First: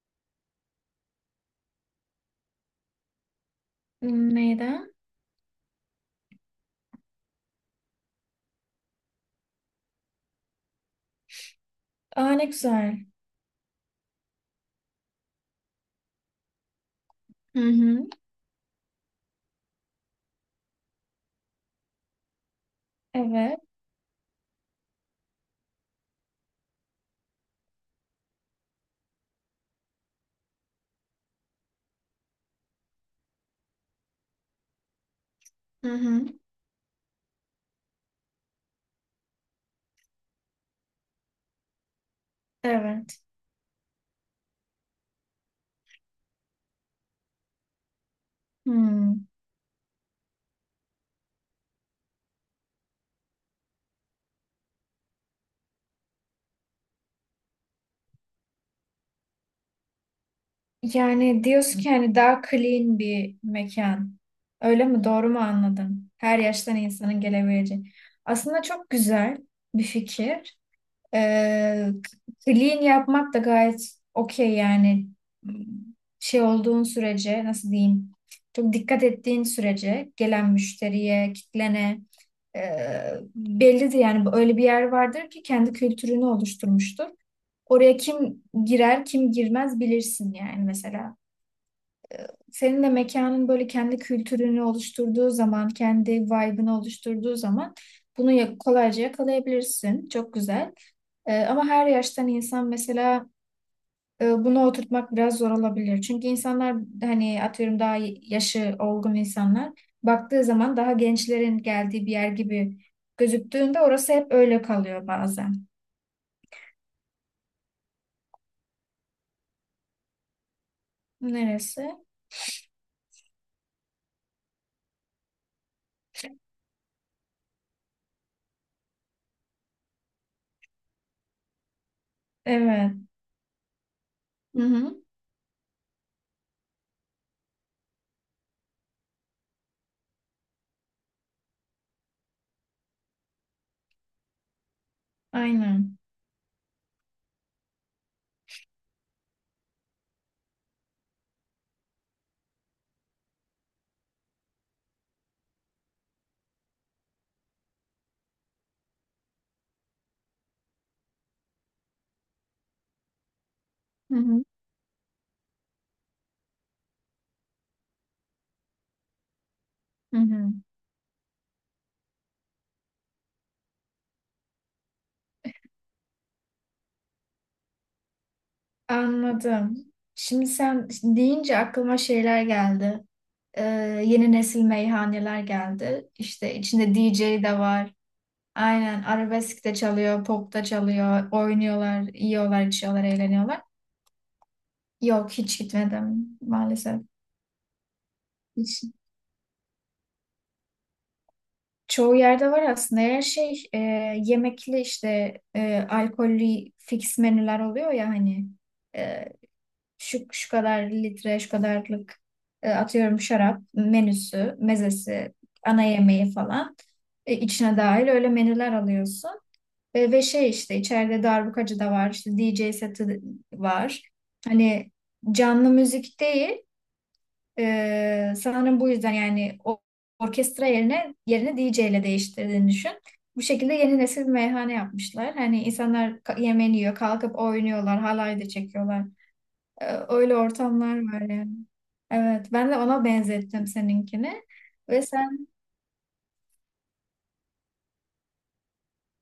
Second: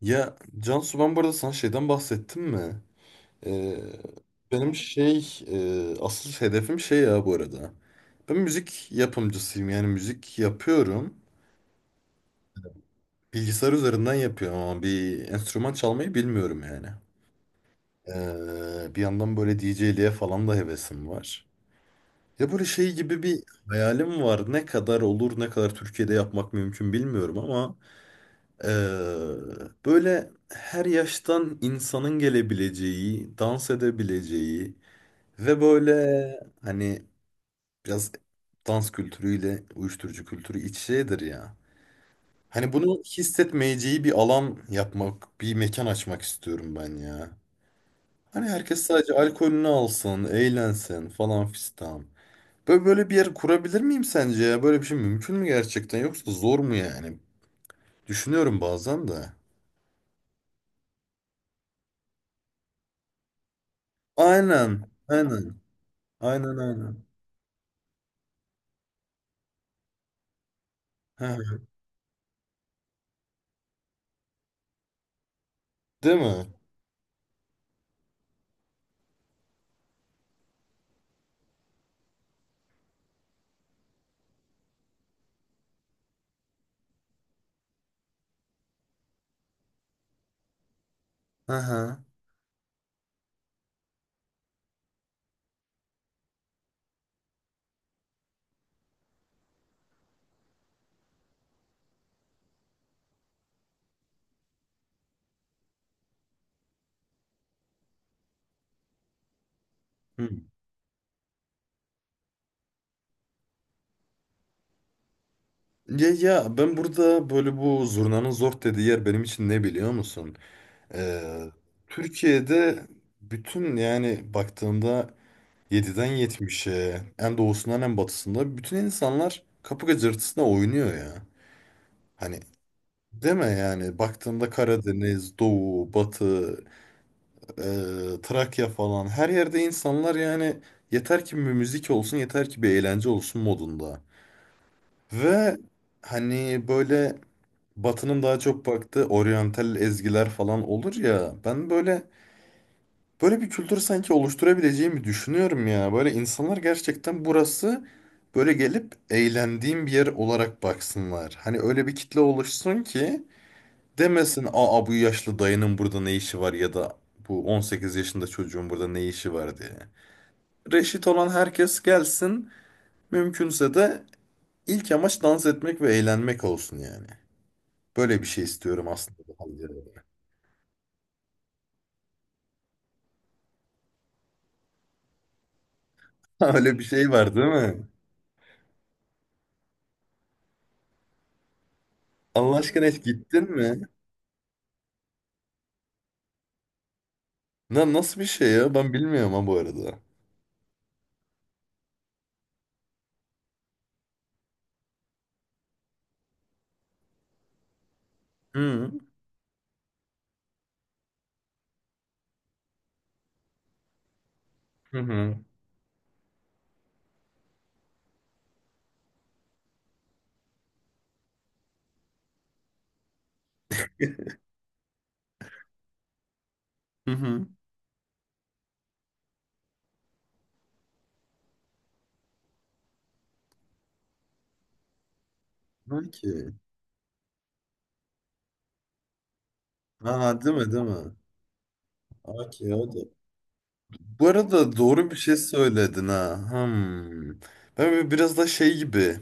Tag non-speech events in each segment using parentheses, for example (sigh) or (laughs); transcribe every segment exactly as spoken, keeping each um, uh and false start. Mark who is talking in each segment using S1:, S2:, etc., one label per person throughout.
S1: Ya Cansu ben bu arada sana şeyden bahsettim mi? Ee,
S2: Hmm,
S1: benim
S2: Neyden?
S1: şey e, asıl hedefim şey ya bu arada. Ben müzik yapımcısıyım yani müzik yapıyorum.
S2: Aa ne güzel.
S1: Bilgisayar üzerinden yapıyorum ama bir enstrüman çalmayı bilmiyorum yani.
S2: Hı hı.
S1: Ee, bir yandan böyle D J'liğe falan da hevesim var. Ya böyle şey gibi bir
S2: Evet.
S1: hayalim var. Ne kadar olur, ne kadar Türkiye'de yapmak mümkün bilmiyorum ama Eee, böyle her yaştan insanın gelebileceği, dans edebileceği ve
S2: Hı
S1: böyle
S2: hı.
S1: hani biraz dans kültürüyle uyuşturucu kültürü iç şeydir ya. Hani bunu
S2: Evet.
S1: hissetmeyeceği bir alan yapmak, bir mekan açmak istiyorum ben ya. Hani herkes sadece
S2: Hmm.
S1: alkolünü alsın, eğlensin falan fistan. Böyle böyle bir yer kurabilir miyim sence ya? Böyle bir şey mümkün mü gerçekten yoksa zor mu yani? Düşünüyorum bazen de.
S2: Yani diyorsun ki hani daha clean bir mekan. Öyle
S1: Aynen,
S2: mi? Doğru mu
S1: aynen.
S2: anladım? Her
S1: Aynen
S2: yaştan
S1: aynen.
S2: insanın gelebileceği. Aslında çok güzel bir fikir.
S1: Ha,
S2: Ee, Clean yapmak da gayet okey yani
S1: değil
S2: şey
S1: mi?
S2: olduğun sürece nasıl diyeyim çok dikkat ettiğin sürece gelen müşteriye, kitlene e, bellidir yani öyle bir yer vardır ki kendi kültürünü oluşturmuştur. Oraya kim girer, kim girmez bilirsin yani mesela.
S1: Aha.
S2: Senin de mekanın böyle kendi kültürünü oluşturduğu zaman, kendi vibe'ını oluşturduğu zaman bunu ya- kolayca yakalayabilirsin. Çok güzel. Ee, ama her yaştan insan mesela e, bunu oturtmak biraz zor olabilir. Çünkü insanlar hani atıyorum daha yaşı olgun insanlar
S1: Hı.
S2: baktığı zaman daha gençlerin geldiği bir yer gibi gözüktüğünde orası hep öyle kalıyor bazen.
S1: Ya ya ben burada böyle bu zurnanın zor dediği yer benim için ne biliyor musun? Ee,
S2: Neresi?
S1: Türkiye'de bütün yani baktığında yediden yetmiş'e en doğusundan en batısında bütün insanlar kapı gıcırtısına oynuyor ya. Hani
S2: Evet.
S1: deme yani baktığında
S2: Hı hı.
S1: Karadeniz, Doğu, Batı, e, Trakya falan her yerde insanlar yani yeter ki bir müzik olsun yeter ki bir eğlence olsun modunda. Ve
S2: Aynen.
S1: hani böyle Batı'nın daha çok baktığı oryantal ezgiler falan olur ya. Ben böyle böyle bir kültür sanki oluşturabileceğimi düşünüyorum ya. Böyle insanlar gerçekten burası böyle gelip eğlendiğim bir yer olarak baksınlar. Hani öyle bir kitle oluşsun ki
S2: Hı hı.
S1: demesin aa bu yaşlı dayının burada ne işi var ya da bu on sekiz yaşında çocuğun burada ne işi var diye.
S2: Hı hı.
S1: Reşit olan herkes gelsin mümkünse de ilk amaç dans etmek ve eğlenmek olsun yani. Böyle bir şey istiyorum aslında. Daha
S2: Anladım.
S1: ziyade.
S2: Şimdi sen deyince aklıma şeyler geldi. Ee, Yeni nesil meyhaneler geldi.
S1: (laughs)
S2: İşte
S1: Öyle bir
S2: içinde
S1: şey var
S2: D J
S1: değil
S2: de
S1: mi?
S2: var. Aynen arabesk de çalıyor, pop da çalıyor, oynuyorlar,
S1: Allah
S2: yiyorlar,
S1: aşkına hiç
S2: içiyorlar,
S1: gittin
S2: eğleniyorlar.
S1: mi?
S2: Yok hiç gitmedim maalesef.
S1: Na, nasıl bir şey ya?
S2: Hiç.
S1: Ben bilmiyorum ha bu arada.
S2: Çoğu yerde var aslında. Her şey e, yemekli işte e, alkollü fix menüler oluyor ya hani
S1: Hı
S2: e, şu, şu kadar litre, şu kadarlık e, atıyorum şarap menüsü,
S1: hı
S2: mezesi,
S1: hı
S2: ana yemeği falan e, içine dahil öyle menüler alıyorsun. E, ve şey işte içeride darbukacı da var, işte D J seti var. Hani canlı müzik değil,
S1: hı. Hı.
S2: e, sanırım bu yüzden yani o- orkestra yerine yerini D J ile değiştirdiğini düşün. Bu şekilde yeni nesil bir meyhane yapmışlar. Hani insanlar ka-
S1: Okey.
S2: yemeğini yiyor, kalkıp oynuyorlar, halay da çekiyorlar. E, öyle
S1: Ha değil mi değil
S2: ortamlar
S1: mi?
S2: var yani. Evet, ben
S1: Okey
S2: de
S1: o da.
S2: ona benzettim
S1: Bu
S2: seninkini.
S1: arada
S2: Ve
S1: doğru bir şey
S2: sen.
S1: söyledin ha. Hmm. Ben böyle biraz da şey gibi.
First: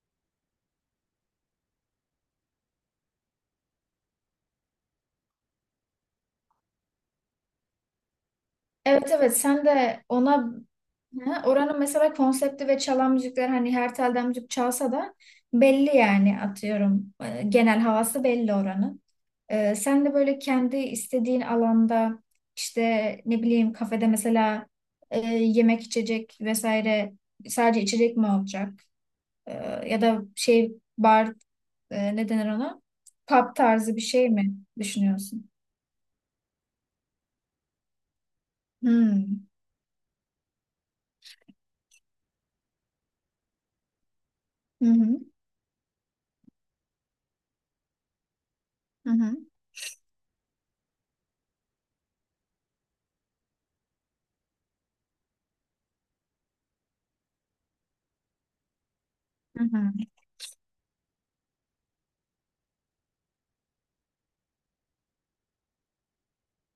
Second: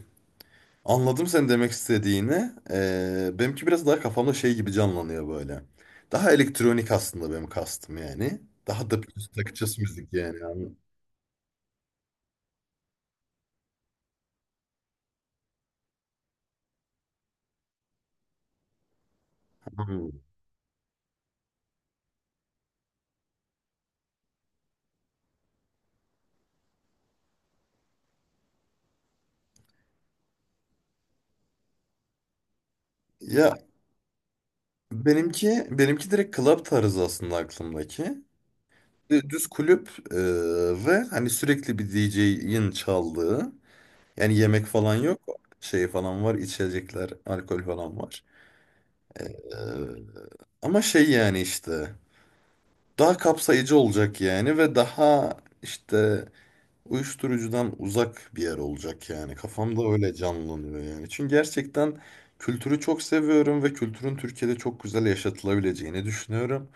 S1: Anladım senin demek istediğini. Ee, benimki biraz daha kafamda şey gibi canlanıyor böyle. Daha elektronik aslında benim kastım yani. Daha da
S2: Evet, evet, sen
S1: takıcısı
S2: de
S1: müzik
S2: ona.
S1: yani.
S2: Ha, oranın mesela konsepti ve çalan müzikler hani her telden müzik çalsa da belli yani atıyorum e, genel havası belli oranın. E, sen de
S1: Hmm.
S2: böyle kendi istediğin alanda işte ne bileyim kafede mesela e, yemek içecek vesaire sadece içecek mi olacak? E, Ya da şey bar e, ne denir ona? Pub
S1: Ya
S2: tarzı bir şey mi düşünüyorsun?
S1: benimki benimki direkt club tarzı aslında aklımdaki. Dü- Düz
S2: Hmm.
S1: kulüp e, ve hani sürekli bir D J'in çaldığı. Yani yemek
S2: Hı
S1: falan yok.
S2: hı.
S1: Şey falan var, içecekler, alkol falan var.
S2: Hı hı.
S1: E, ama şey yani işte daha kapsayıcı olacak yani ve daha işte uyuşturucudan uzak bir yer olacak yani.
S2: Hı
S1: Kafamda
S2: hı.
S1: öyle canlanıyor yani. Çünkü gerçekten kültürü çok seviyorum ve kültürün Türkiye'de çok güzel yaşatılabileceğini düşünüyorum.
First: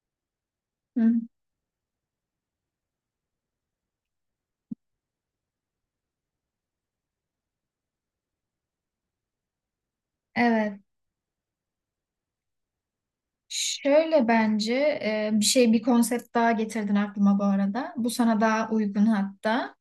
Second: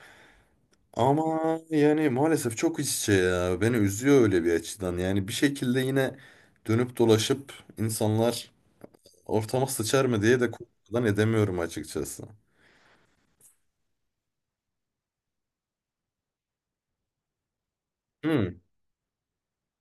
S2: Hı hı.
S1: Ama yani maalesef çok iç içe ya. Beni üzüyor öyle bir açıdan. Yani bir şekilde yine dönüp dolaşıp insanlar ortama sıçar mı diye de
S2: Evet.
S1: korkudan edemiyorum açıkçası.
S2: Şöyle bence e, bir şey bir konsept daha getirdin aklıma bu arada. Bu sana
S1: Hmm.
S2: daha uygun hatta.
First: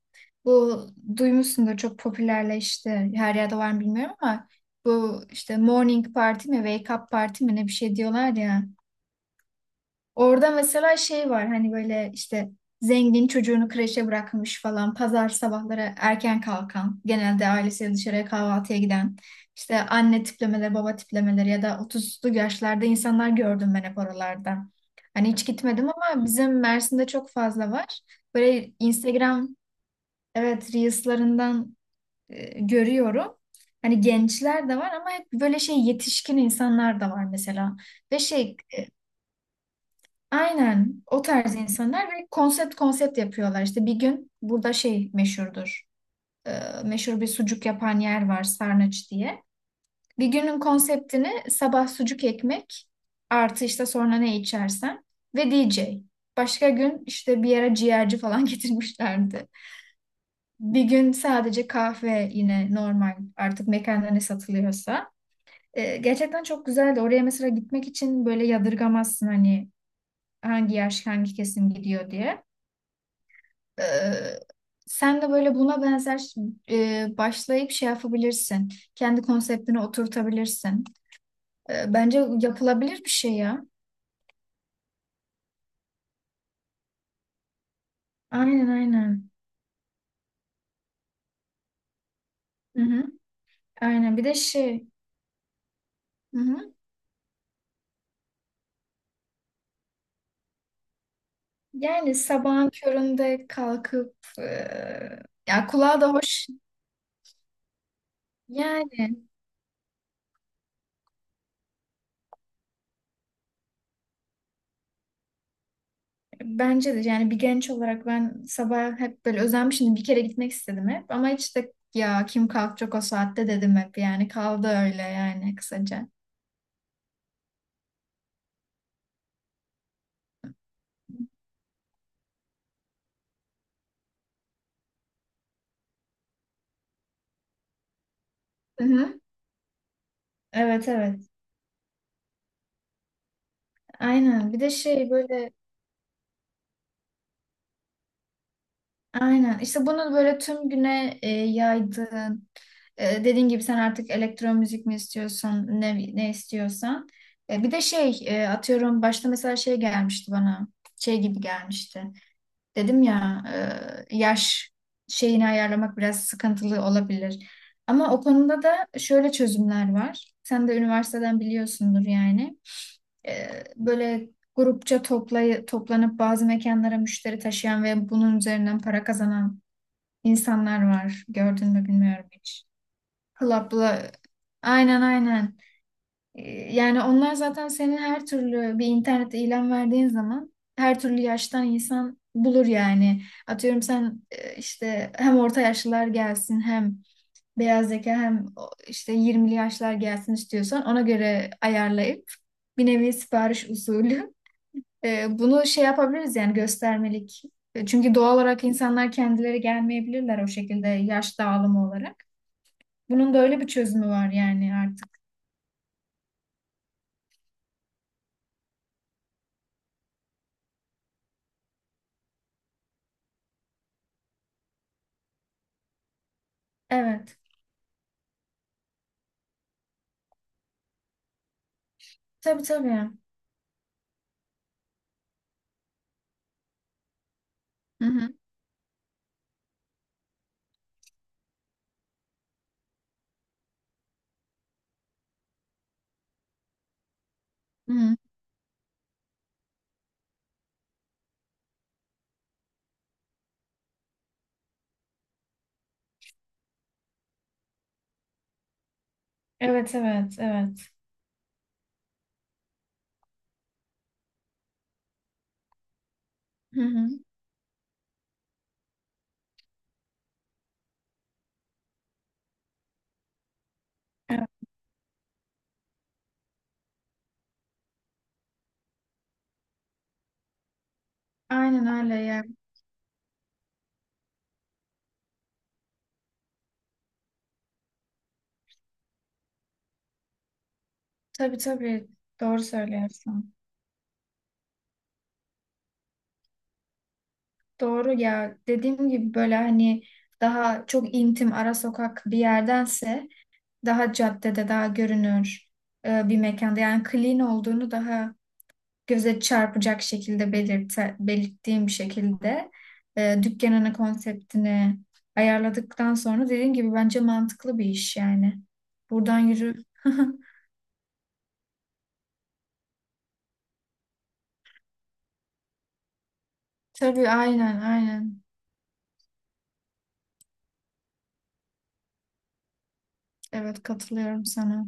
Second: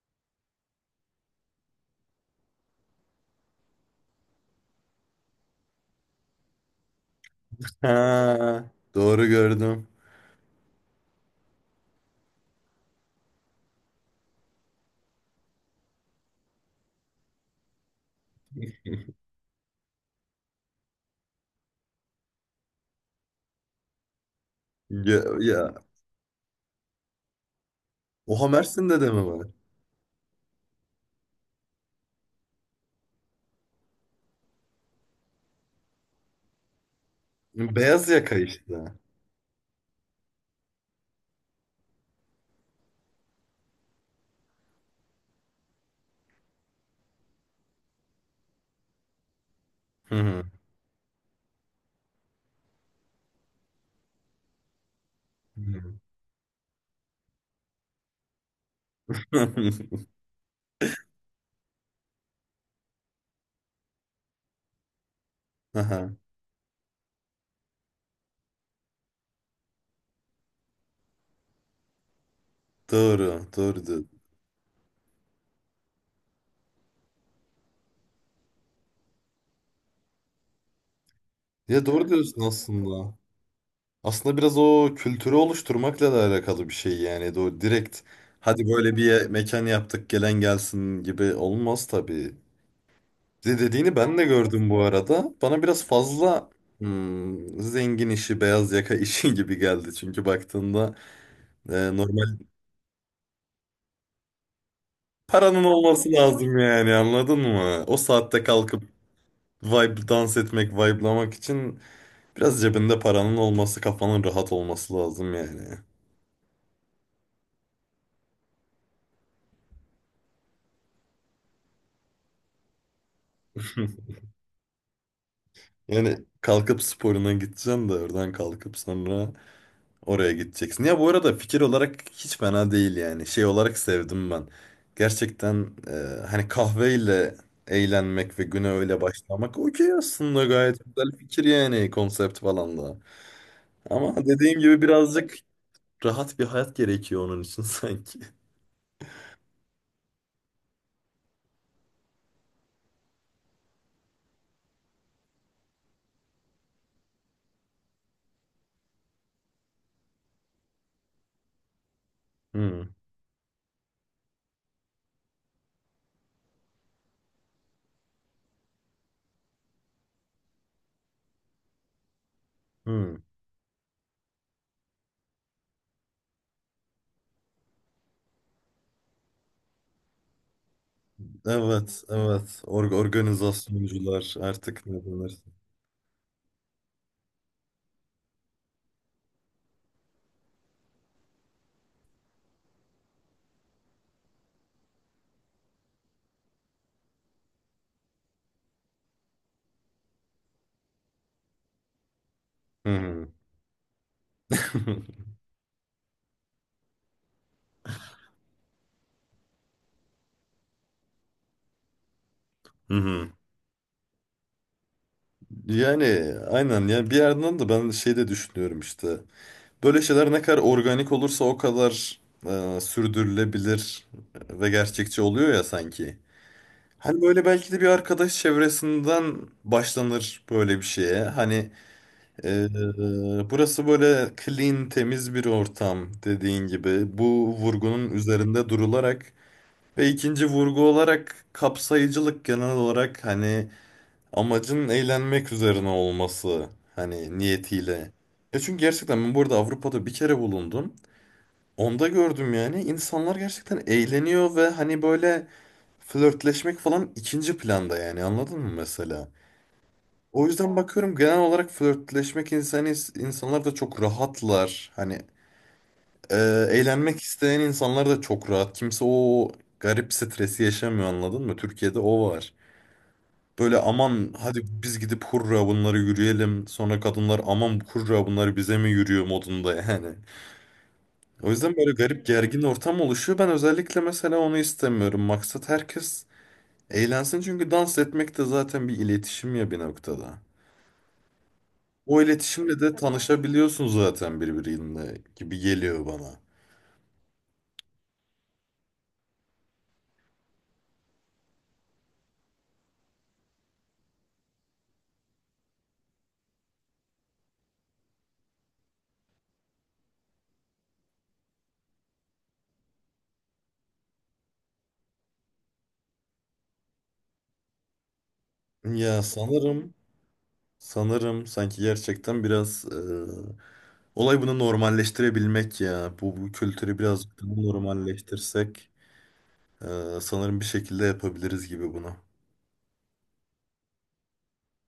S2: Bu duymuşsundur çok popülerleşti. Her yerde var mı bilmiyorum ama bu işte morning party mi wake up party mi ne bir şey diyorlar
S1: Ha,
S2: ya.
S1: doğru gördüm.
S2: Orada mesela şey var hani böyle işte zengin çocuğunu kreşe bırakmış falan pazar sabahları erken kalkan genelde ailesiyle dışarıya kahvaltıya giden işte anne tiplemeleri baba tiplemeleri ya da otuzlu yaşlarda insanlar gördüm ben hep oralarda.
S1: Ya,
S2: Hani hiç
S1: ya.
S2: gitmedim ama bizim Mersin'de çok fazla var.
S1: Oha
S2: Böyle
S1: Mersin'de de mi var?
S2: Instagram evet Reels'larından e, görüyorum. Hani gençler de var ama hep böyle şey yetişkin insanlar da var mesela.
S1: Beyaz
S2: Ve
S1: yaka
S2: şey.
S1: işte.
S2: Aynen o tarz insanlar ve konsept konsept yapıyorlar. İşte bir gün burada şey meşhurdur. Ee, meşhur bir sucuk yapan yer var Sarnıç diye.
S1: Hı
S2: Bir
S1: hı.
S2: günün konseptini sabah sucuk ekmek artı işte sonra ne içersen ve
S1: Hı
S2: D J. Başka gün işte bir yere ciğerci falan (laughs)
S1: (laughs)
S2: getirmişlerdi.
S1: hı.
S2: Bir gün sadece kahve yine normal artık mekanda ne satılıyorsa. Ee,
S1: Aha,
S2: gerçekten çok güzeldi. Oraya mesela gitmek için böyle yadırgamazsın hani hangi yaş hangi kesim gidiyor diye.
S1: doğru,
S2: Ee,
S1: doğru diyor.
S2: Sen de böyle buna benzer e, başlayıp şey yapabilirsin. Kendi konseptini oturtabilirsin.
S1: Ya
S2: Ee,
S1: doğru
S2: bence
S1: diyorsun
S2: yapılabilir bir
S1: aslında.
S2: şey ya.
S1: Aslında biraz o kültürü oluşturmakla da alakalı bir şey yani. Do direkt hadi
S2: Aynen
S1: böyle bir ye-
S2: aynen.
S1: mekan yaptık gelen gelsin gibi olmaz tabii.
S2: Hı hı.
S1: De dediğini
S2: Aynen
S1: ben
S2: bir
S1: de
S2: de
S1: gördüm bu
S2: şey.
S1: arada. Bana biraz
S2: Hı
S1: fazla
S2: hı.
S1: hmm, zengin işi, beyaz yaka işi (laughs) gibi geldi. Çünkü baktığında e,
S2: Yani
S1: normal
S2: sabahın köründe kalkıp e,
S1: paranın
S2: ya kulağa da
S1: olması
S2: hoş.
S1: lazım yani anladın mı? O saatte kalkıp
S2: Yani
S1: vibe dans etmek, vibe'lamak için biraz cebinde paranın olması, kafanın rahat olması lazım yani.
S2: bence de yani bir genç olarak ben sabah hep böyle özenmişim. Bir kere gitmek istedim hep ama hiç de ya kim kalkacak o saatte dedim
S1: (laughs)
S2: hep yani kaldı öyle yani kısaca.
S1: Yani kalkıp sporuna gideceksin de oradan kalkıp sonra oraya gideceksin. Ya bu arada fikir olarak hiç fena değil yani. Şey olarak sevdim ben. Gerçekten e, hani kahveyle eğlenmek ve güne
S2: Hı
S1: öyle
S2: hı.
S1: başlamak okey aslında gayet
S2: Evet
S1: güzel
S2: evet.
S1: fikir yani konsept falan da. Ama
S2: Aynen.
S1: dediğim
S2: Bir de
S1: gibi
S2: şey
S1: birazcık
S2: böyle
S1: rahat bir hayat gerekiyor onun için (laughs) sanki.
S2: aynen. İşte bunu böyle tüm güne e, yaydığın e, dediğin gibi sen artık elektron müzik mi istiyorsun ne ne istiyorsan. E, bir de şey e, atıyorum başta mesela şey gelmişti bana. Şey gibi gelmişti.
S1: Hmm,
S2: Dedim ya e, yaş şeyini ayarlamak biraz sıkıntılı olabilir. Ama o konuda da şöyle çözümler var. Sen de üniversiteden biliyorsundur yani.
S1: hmm.
S2: E, böyle grupça toplay toplanıp bazı mekanlara müşteri taşıyan ve bunun üzerinden para kazanan insanlar var. Gördün mü
S1: Evet,
S2: bilmiyorum
S1: evet.
S2: hiç.
S1: Or
S2: Club'la
S1: organizasyoncular artık
S2: aynen
S1: ne denir?
S2: aynen. E, Yani onlar zaten senin her türlü bir internette ilan verdiğin zaman her türlü yaştan insan bulur yani. Atıyorum sen e, işte hem orta yaşlılar gelsin hem beyaz yaka hem o- işte yirmili yaşlar gelsin istiyorsan ona göre ayarlayıp bir
S1: Hı
S2: nevi
S1: hı.
S2: sipariş usulü
S1: (laughs)
S2: e, bunu şey yapabiliriz yani göstermelik. E, Çünkü doğal olarak insanlar kendileri gelmeyebilirler o şekilde yaş dağılımı olarak.
S1: Hı hı.
S2: Bunun da öyle bir çözümü var yani artık.
S1: Yani aynen yani bir yerden de ben şey de düşünüyorum işte. Böyle şeyler ne kadar organik olursa o kadar e, sürdürülebilir ve gerçekçi oluyor ya sanki. Hani
S2: Evet.
S1: böyle belki de bir arkadaş çevresinden başlanır böyle bir şeye. Hani e,
S2: Tabii
S1: e,
S2: tabii.
S1: burası böyle clean, temiz bir ortam dediğin gibi. Bu
S2: Hı
S1: vurgunun
S2: hı.
S1: üzerinde durularak ve ikinci vurgu olarak kapsayıcılık genel olarak hani amacın eğlenmek üzerine olması hani
S2: Hı
S1: niyetiyle.
S2: hı.
S1: Ya çünkü gerçekten ben burada Avrupa'da bir kere bulundum. Onda gördüm yani insanlar gerçekten eğleniyor ve hani böyle flörtleşmek falan ikinci planda yani anladın mı mesela?
S2: Evet evet
S1: O yüzden
S2: evet.
S1: bakıyorum genel olarak flörtleşmek insanı insanlar da çok rahatlar. Hani e,
S2: Hı hı.
S1: eğlenmek isteyen insanlar da çok rahat. Kimse o garip stresi yaşamıyor anladın mı? Türkiye'de o var. Böyle aman
S2: Evet.
S1: hadi biz gidip hurra bunları yürüyelim. Sonra kadınlar aman hurra bunlar bize mi yürüyor modunda yani. O yüzden
S2: Aynen
S1: böyle
S2: öyle
S1: garip
S2: ya.
S1: gergin ortam oluşuyor. Ben özellikle mesela onu istemiyorum. Maksat herkes eğlensin çünkü dans etmek de zaten bir iletişim ya bir noktada.
S2: Tabii tabii.
S1: O
S2: Doğru
S1: iletişimle de
S2: söylüyorsun.
S1: tanışabiliyorsun zaten birbiriyle gibi geliyor bana.
S2: Doğru ya. Dediğim gibi böyle hani daha çok intim ara sokak bir yerdense daha caddede daha görünür e, bir mekanda yani clean olduğunu daha göze çarpacak şekilde belirte, belirttiğim bir şekilde e, dükkanını, konseptini ayarladıktan sonra dediğim gibi bence mantıklı bir iş yani.
S1: Ya
S2: Buradan yürü.
S1: sanırım,
S2: (laughs)
S1: sanırım sanki gerçekten biraz e, olay bunu normalleştirebilmek ya. Bu, bu kültürü biraz
S2: Tabii aynen aynen.
S1: normalleştirsek. Ee, sanırım bir şekilde yapabiliriz gibi bunu.
S2: Evet katılıyorum sana.